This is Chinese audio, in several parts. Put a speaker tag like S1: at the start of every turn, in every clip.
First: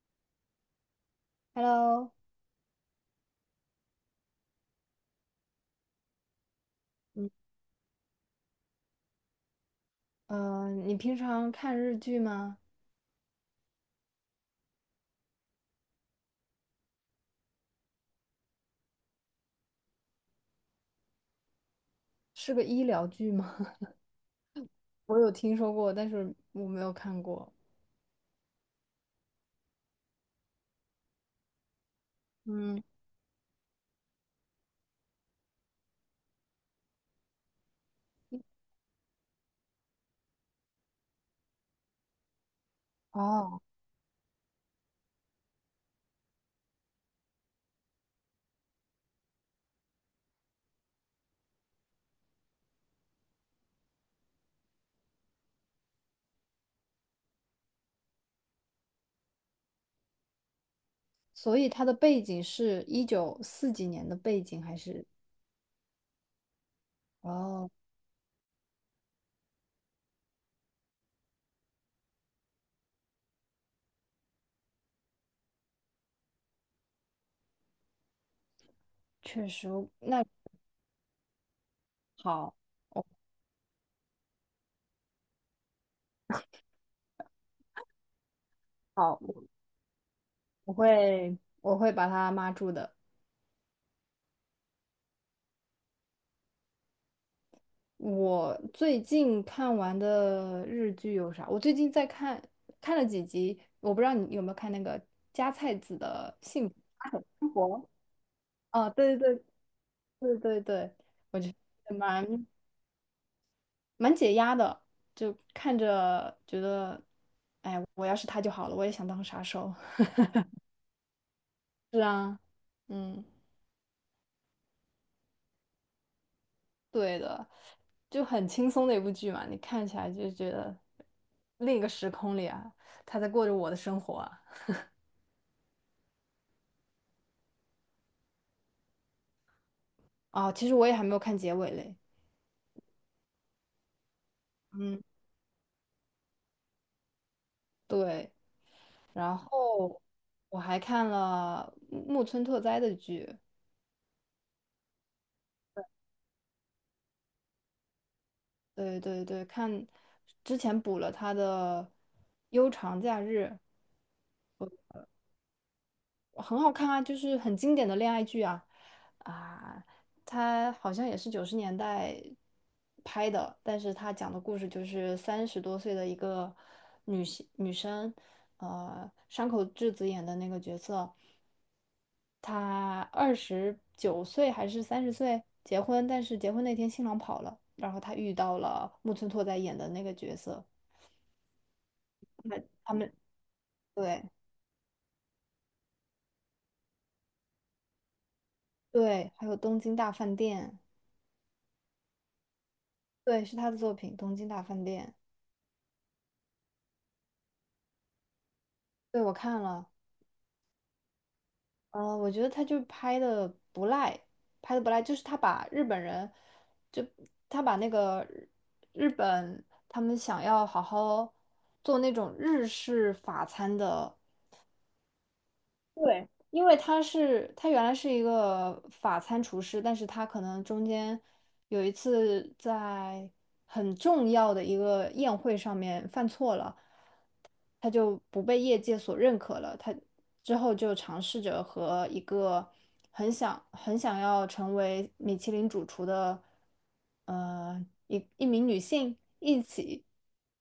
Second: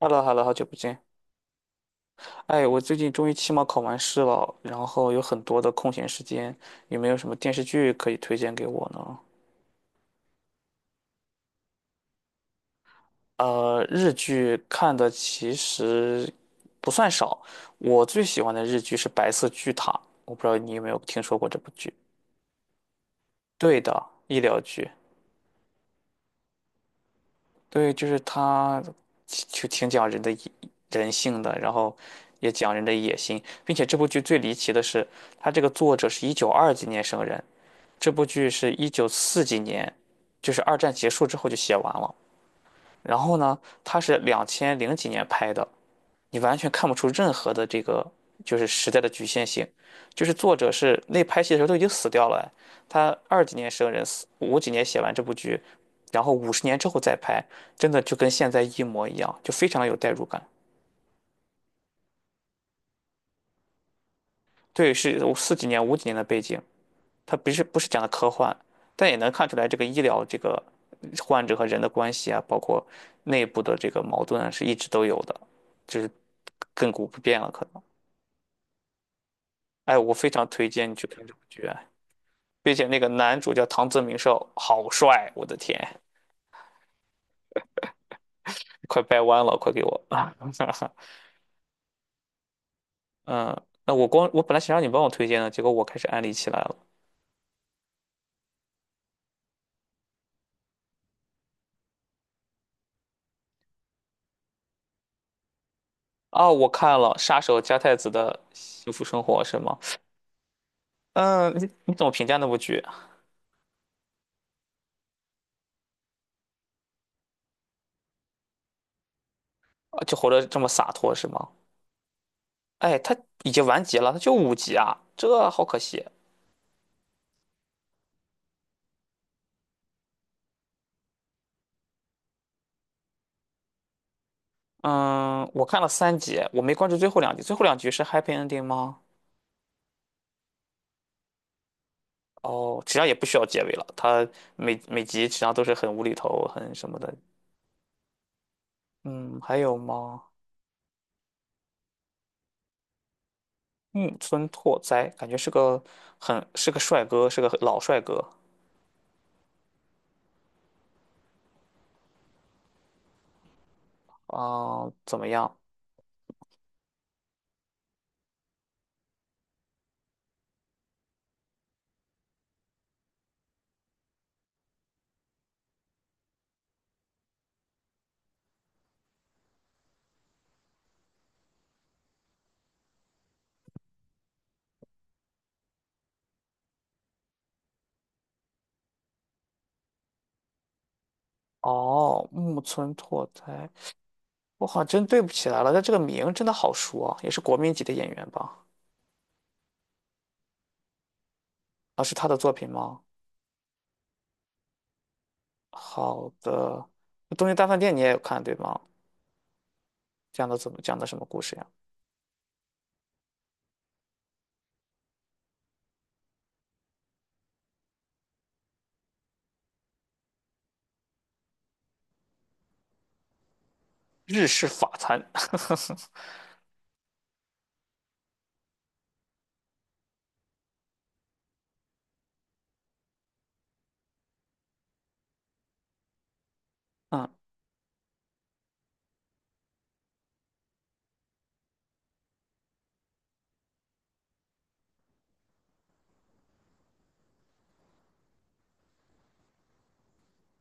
S1: h e l l o h e l l o 好久不见。
S2: Hello，
S1: 哎，我最近终于期末考完试了，然后有很多的空闲时间，有没有什么电视剧可以推荐给我呢？
S2: 你平常看日剧吗？
S1: 日剧看的其实不算少，我最喜欢的日剧是《白色巨塔》，我不知道你有没有听说过这部剧？
S2: 是个医疗剧吗？
S1: 对 的，医疗剧，
S2: 我有听说过，但是我没有看过。
S1: 对，就是它就挺讲人的人性的，然后也讲
S2: 嗯，
S1: 人的野心，并且这部剧最离奇的是，它这个作者是一九二几年生人。这部剧是一九四几年，就是二战结束之后就写完了。然后呢，
S2: 哦，
S1: 它是两千零几年拍的，你完全看不出任何的这个就是时代的局限性。就是作者是那拍戏的时候都已经死掉了，他二几年生人，五几年写完这部剧，然后50年之后再拍，真的就跟现在一模一样，就非常的有代入感。
S2: 所以它的背景是一九四几年的背景，还
S1: 对，
S2: 是？
S1: 是四几年、五几年的背景，它不是
S2: 哦，
S1: 不是讲的科幻，但也能看出来这个医疗这个患者和人的关系啊，包括内部的这个矛盾啊是一直都有的，就是亘古不变了可能。
S2: 确实，
S1: 哎，我
S2: 那
S1: 非常推荐你去看这部剧啊，
S2: 好，
S1: 并且那
S2: 我
S1: 个男主叫唐泽明寿，好帅，我的天，快
S2: 好，
S1: 掰弯了，快给我！
S2: 我会我会把它码住的。
S1: 嗯，那我本来想让你帮我推荐的，结果我开始安利起来了。
S2: 我最近看完的日剧有啥？我最近在看，看了几集，我不知道你有没有看那个加菜子的
S1: 啊，我
S2: 《幸福
S1: 看了《杀
S2: 生
S1: 手
S2: 活》。
S1: 加太子的
S2: 哦，
S1: 幸福
S2: 对
S1: 生
S2: 对
S1: 活》是吗？
S2: 对，对对对，我觉
S1: 嗯，你
S2: 得
S1: 怎么
S2: 蛮
S1: 评价那部剧？
S2: 蛮解压的，就看着觉得，哎，我要是他就好了，我也想当杀手。
S1: 啊就 活得这么洒脱是吗？
S2: 是啊，
S1: 哎，他
S2: 嗯，
S1: 已经完结了，他就五集啊，这好可惜。
S2: 对的，就很轻松的一部剧嘛，你看起来就觉得另一个时空里啊，他在过着我的生活啊。
S1: 嗯，我看了三集，我没关注最后两集，最后两集是 happy ending 吗？
S2: 哦，其实我也还没有看结尾嘞。
S1: 哦，实际上也不需要结尾了，他每
S2: 嗯，
S1: 每集实际上都是很无厘头、很什么的。
S2: 对，然
S1: 嗯，还有
S2: 后
S1: 吗？
S2: 我还看了木村拓哉的剧，
S1: 木村拓哉感觉是个很是个帅哥，是个老帅哥
S2: 对对对，看之前补了他的《悠长假日》，
S1: 啊，怎么样？
S2: 很好看啊，就是很经典的恋爱剧啊，他好像也是90年代拍的，但是他讲的故事就是30多岁的一个女生，山口智子演的那个角色，她29岁还是30岁结婚，但是结婚那天新郎跑了，然后她遇到了木村拓哉演的那个角色，
S1: 哦，
S2: 他
S1: 木
S2: 们。
S1: 村
S2: 他们
S1: 拓哉，
S2: 对。
S1: 我好像真对不起来了，但这个名真的好熟啊，也是国民级的演员吧？
S2: 对，还有《东京大饭店》，
S1: 啊，是他的作品吗？
S2: 对，是他的作品《东京大饭店》。
S1: 好的，那东京大饭店》你也有看对吗？
S2: 对，我看了，
S1: 讲的怎么讲的什么故事呀？
S2: 我觉得他就拍的不赖，拍的不赖，就是他把日本人，就他把那个日本他们想要好好做那种日式法餐的，
S1: 日式法餐，
S2: 对，因为他原来是一个法餐厨师，但是他可能中间有一次在很重要的一个宴会上面犯错了。
S1: 嗯，
S2: 他就不被业界所认可了。他之后就尝试着和一个很想很想要成为米其林主厨的，一名女性一起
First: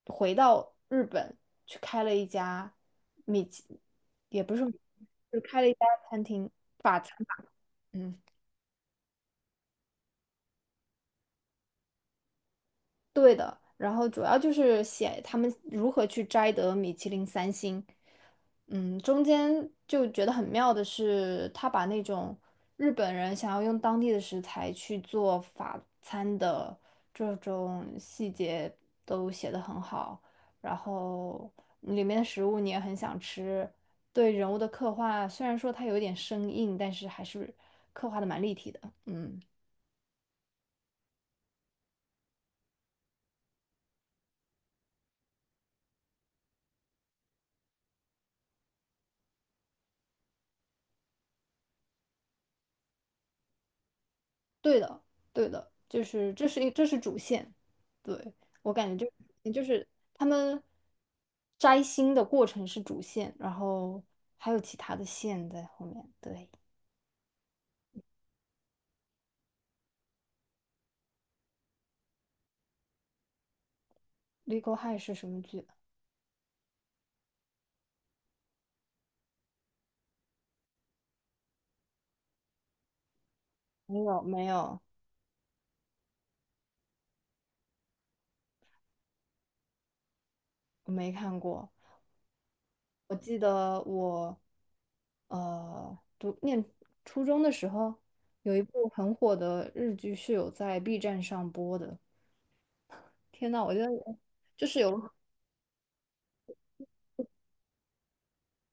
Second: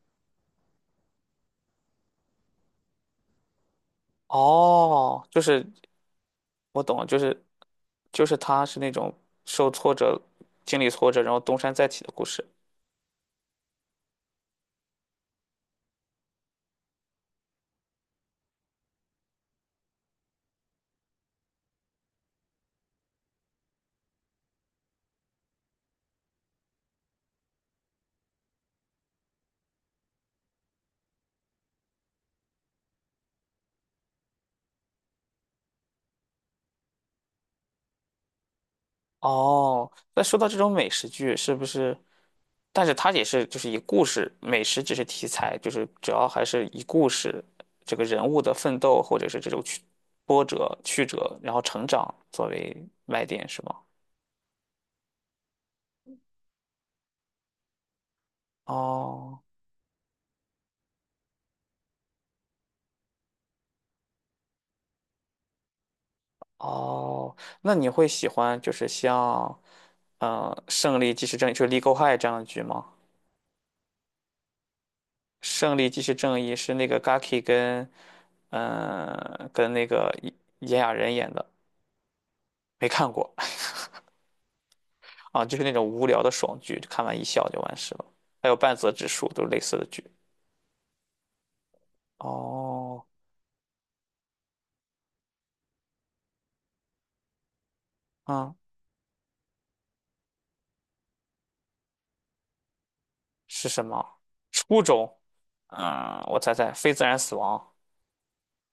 S2: 回到日本去开了一家米其，也不是说米其
S1: 哦，就
S2: 林就开
S1: 是
S2: 了一家餐厅，
S1: 我懂
S2: 法
S1: 了，就
S2: 餐吧，
S1: 是
S2: 嗯。
S1: 就是他是那种受挫折、经历挫折，然后东山再起的故事。
S2: 对的，然后主要就是写他们如何去摘得米其林三星。嗯，中间就觉得很妙的是，他把那种日本人想要用当地的食材去做法餐的这种细节都写得很好，然后里面的食物你也很想吃，对人物的刻画虽然说它有点生硬，但是还是刻画的蛮立体的。嗯。
S1: 哦，那说到这种美食剧，是不是？但是它也是就是以故事，美食只是题材，就是主要还是以故事这个人物的奋斗或者是这种波折、曲折，然后成长作为卖点，是吗？
S2: 对的，对的，就是这是主线，对，我感觉
S1: 哦
S2: 就是他们摘星的过程是主线，然后还有其他的线在后面。对，
S1: 哦，那你会喜欢就是像《胜利即是正义》就是《Legal High》这样的剧吗？
S2: 《Legal High》是什么剧？
S1: 《胜利即是正义》是那个 Gaki 跟那个炎亚纶演的，没看过。
S2: 没有，没有，
S1: 啊，就是那种无聊的爽剧，看完一笑就完事了。还有半泽直树都是类似的剧。
S2: 我没看过。
S1: 哦，
S2: 我记得我念初中的时候，有
S1: 嗯，
S2: 一部很火的日剧是有在 B 站上播的。天呐，
S1: 是
S2: 我觉
S1: 什
S2: 得
S1: 么？
S2: 就是
S1: 初
S2: 有
S1: 中？嗯，我猜猜，非自然死亡。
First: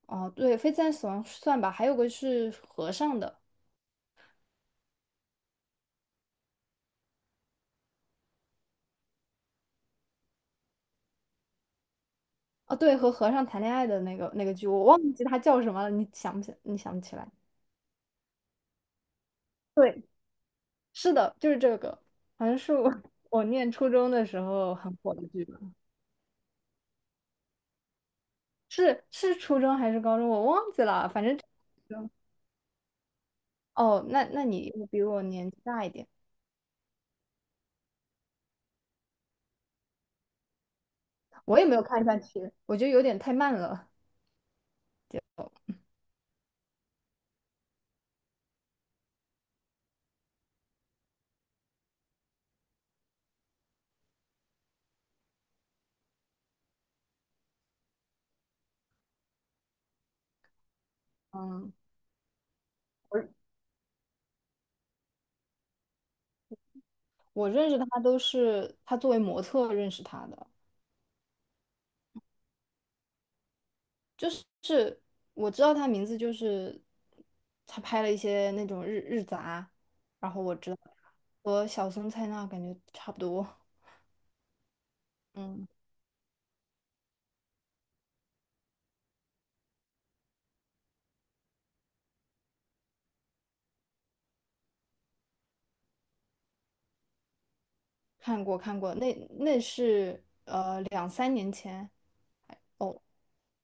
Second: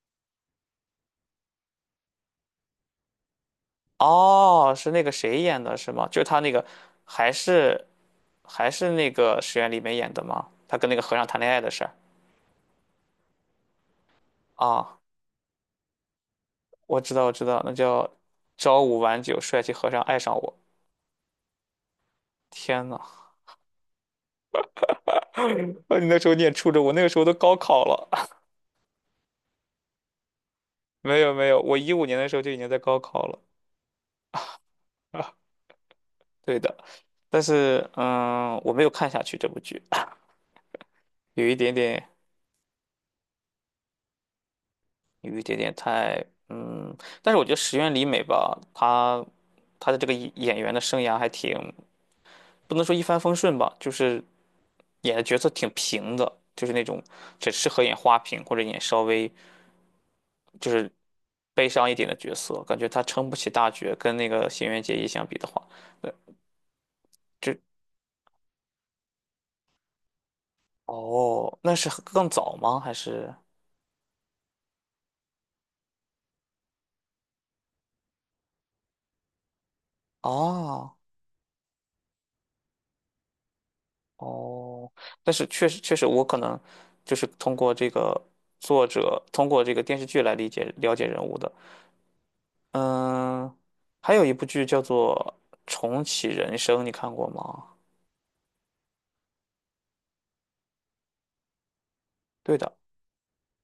S2: 哦，对，《非自然死亡》算吧，还有个是和尚的。
S1: 哦，是那个谁演的，是吗？就是他那个，还是那个石原里美演的吗？他跟那个和尚谈恋爱的事儿
S2: 哦，对，和和尚谈恋爱的那个剧，我
S1: 啊，
S2: 忘记他叫什么了，你想
S1: 我
S2: 不
S1: 知
S2: 起
S1: 道，
S2: 来？
S1: 我知道，那叫朝五晚九，帅气和尚
S2: 对，
S1: 爱上我。
S2: 是的，就是这个，好像是
S1: 天
S2: 我
S1: 呐，
S2: 我念初中的时候很火的 剧吧？
S1: 啊你那时候念初中，我那个时候都高考了。
S2: 是初中还是高中？我忘记了，
S1: 没
S2: 反
S1: 有
S2: 正这
S1: 没有，我15年的时候就已经在高考了
S2: 哦，那你比
S1: 啊，
S2: 我 年纪大一点，
S1: 对的，但是我没有看下去这部剧，有一
S2: 我也
S1: 点
S2: 没有看
S1: 点，
S2: 下去，我觉得有点太慢了。
S1: 有一点点太。但是我觉得石原里美吧，她的这个演员的生涯还挺，不能说一帆风顺吧，就是演的角色挺平的，就是那种只适合演花瓶或者演稍微就是悲
S2: 嗯，
S1: 伤一点的角色，感觉她
S2: 我
S1: 撑不起大角，跟那个新垣结衣相比的话，呃，
S2: 我
S1: 就
S2: 认识他都是他作为模特认识他的。
S1: 哦，那是很更早吗？还是
S2: 我知道他名字就是他拍了一些那种日杂，然后我知道他
S1: 啊？
S2: 和小松菜奈感觉差不多。
S1: 哦？但是
S2: 嗯，
S1: 确实，我可能就是通过这个作者，通过这个电视剧来理解了解人物的。嗯，还有一部剧叫做《重启人生》，你看过吗？
S2: 看过看过，那是两三年前，
S1: 对的，
S2: 哦，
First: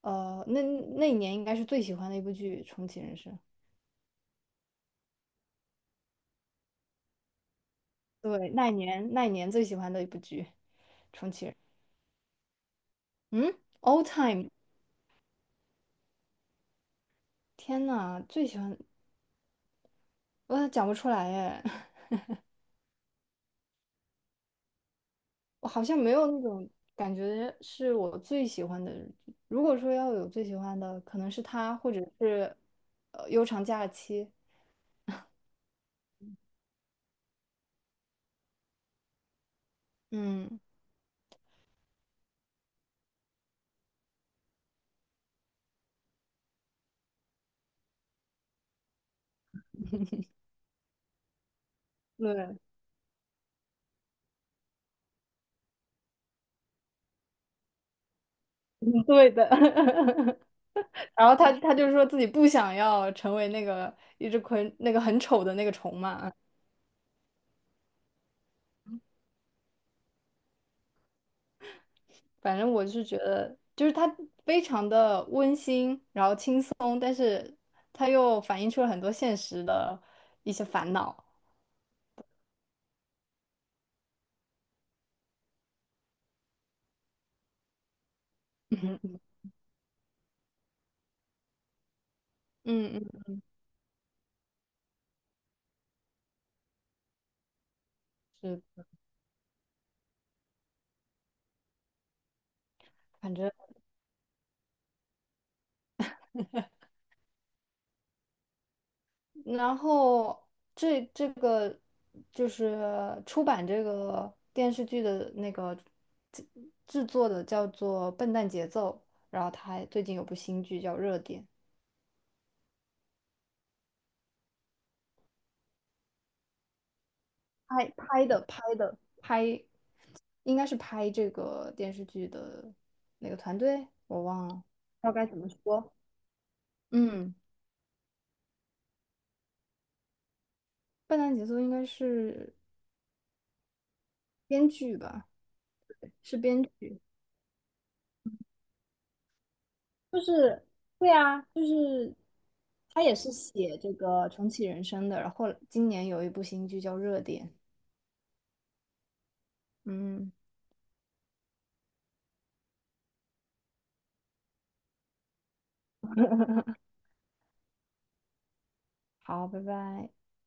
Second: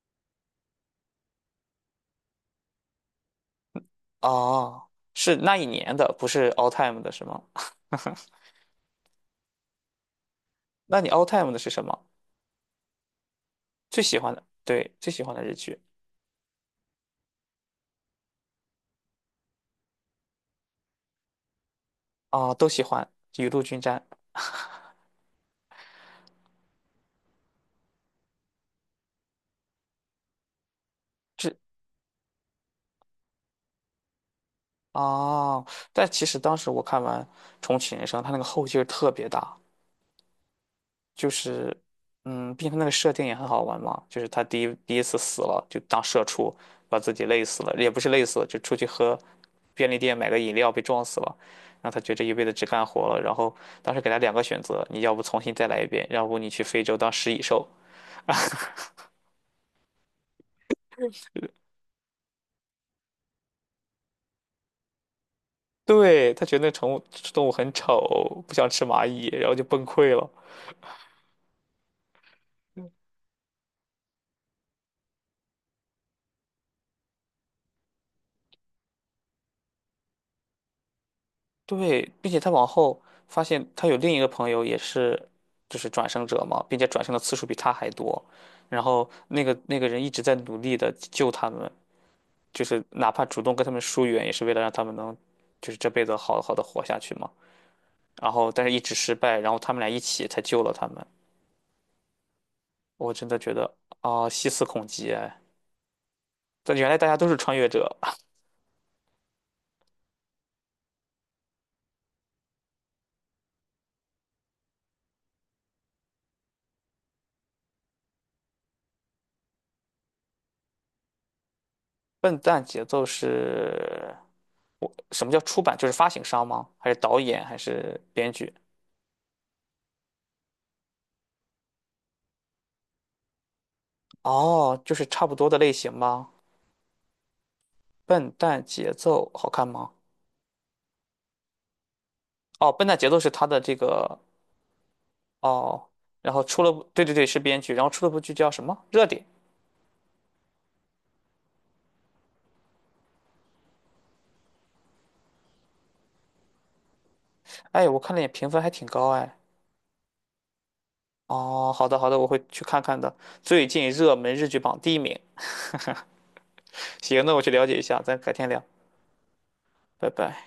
S2: 呃那那一年应该是最喜欢的一部剧《重启人生》。
S1: 啊，是那一年的，不是 all time 的，是吗？
S2: 对，那一年最喜欢的一部剧
S1: 那你 all
S2: 《重启
S1: time
S2: 人》。
S1: 的是什么？
S2: 嗯
S1: 最
S2: ，All
S1: 喜欢的，
S2: Time，
S1: 对，最喜欢的日剧
S2: 天呐，最喜欢我讲不出来耶。
S1: 啊，都喜欢《雨露均沾》。
S2: 我好像没有那种感觉是我最喜欢的。如果说要有最喜欢的，可能是他，或者是悠长假期。
S1: 哦，但其实当时我看完《重启人生》，它那个后劲儿特别大，
S2: 嗯，
S1: 就是，毕竟它那个设定也很好玩嘛，就是他第一次死了，就当社畜，把自己累死了，也不是累死了，就出去喝便利店买个饮料被撞死了，然后他觉得这一辈子
S2: 对，
S1: 只 干活了，然后当时给他两个选择，你要不重新再来一遍，要不你去非洲当食蚁兽，
S2: 嗯对的。然后他就说自己不想要成为那个一只那个很丑的那个虫嘛。
S1: 对，他觉得那宠物动物很丑，不想吃蚂蚁，然后就崩溃了。
S2: 反正我是觉得，就是他非常的温馨，然后轻松，但是他又反映出了很多现实的一些烦恼。
S1: 对，并且他往后发现他有另一个朋友也是，就是转生者嘛，并且转生的次数比他还多。然后
S2: 嗯
S1: 那个人一直在努力的救他们，就是哪
S2: 嗯
S1: 怕主动跟他们疏远，也是为了让他们能，就是这辈子好好的活下去嘛。然后
S2: 嗯，
S1: 但是一
S2: 是。
S1: 直失败，然后他们俩一起才救了他们。我真的觉得啊，细思恐极哎！但原来大家都是穿越者。
S2: 然后这个就是出版这个电视剧的那个制制作的叫做《笨蛋节奏》，然后他还最近有部新剧叫《热点》，
S1: 笨蛋节奏是什么叫出版？就是发行商吗？还是导演？还
S2: 拍
S1: 是
S2: 拍
S1: 编
S2: 的
S1: 剧？
S2: 拍的拍，应该是拍这个电视剧的那个团队我忘了，
S1: 哦，就是
S2: 不知道
S1: 差
S2: 该
S1: 不
S2: 怎
S1: 多
S2: 么
S1: 的类型
S2: 说。
S1: 吗？
S2: 嗯，
S1: 笨蛋节奏好看吗？
S2: 《笨蛋节奏》应该是
S1: 哦，笨蛋节奏是他的这个
S2: 编剧吧，
S1: 哦，然
S2: 是
S1: 后出
S2: 编
S1: 了部，
S2: 剧。
S1: 对对对，是编剧，然后出了部剧叫什么？热点。
S2: 就是对啊，就是他也是写这个重启人生的，然后今年有一部新剧叫《热点》。
S1: 哎，我看了眼评分还挺高哎。
S2: 嗯，
S1: 哦，好的好的，我会去看看的。最近热门日剧榜第一名。行，那我去了解一下，咱改天聊，
S2: 好，拜
S1: 拜
S2: 拜。
S1: 拜。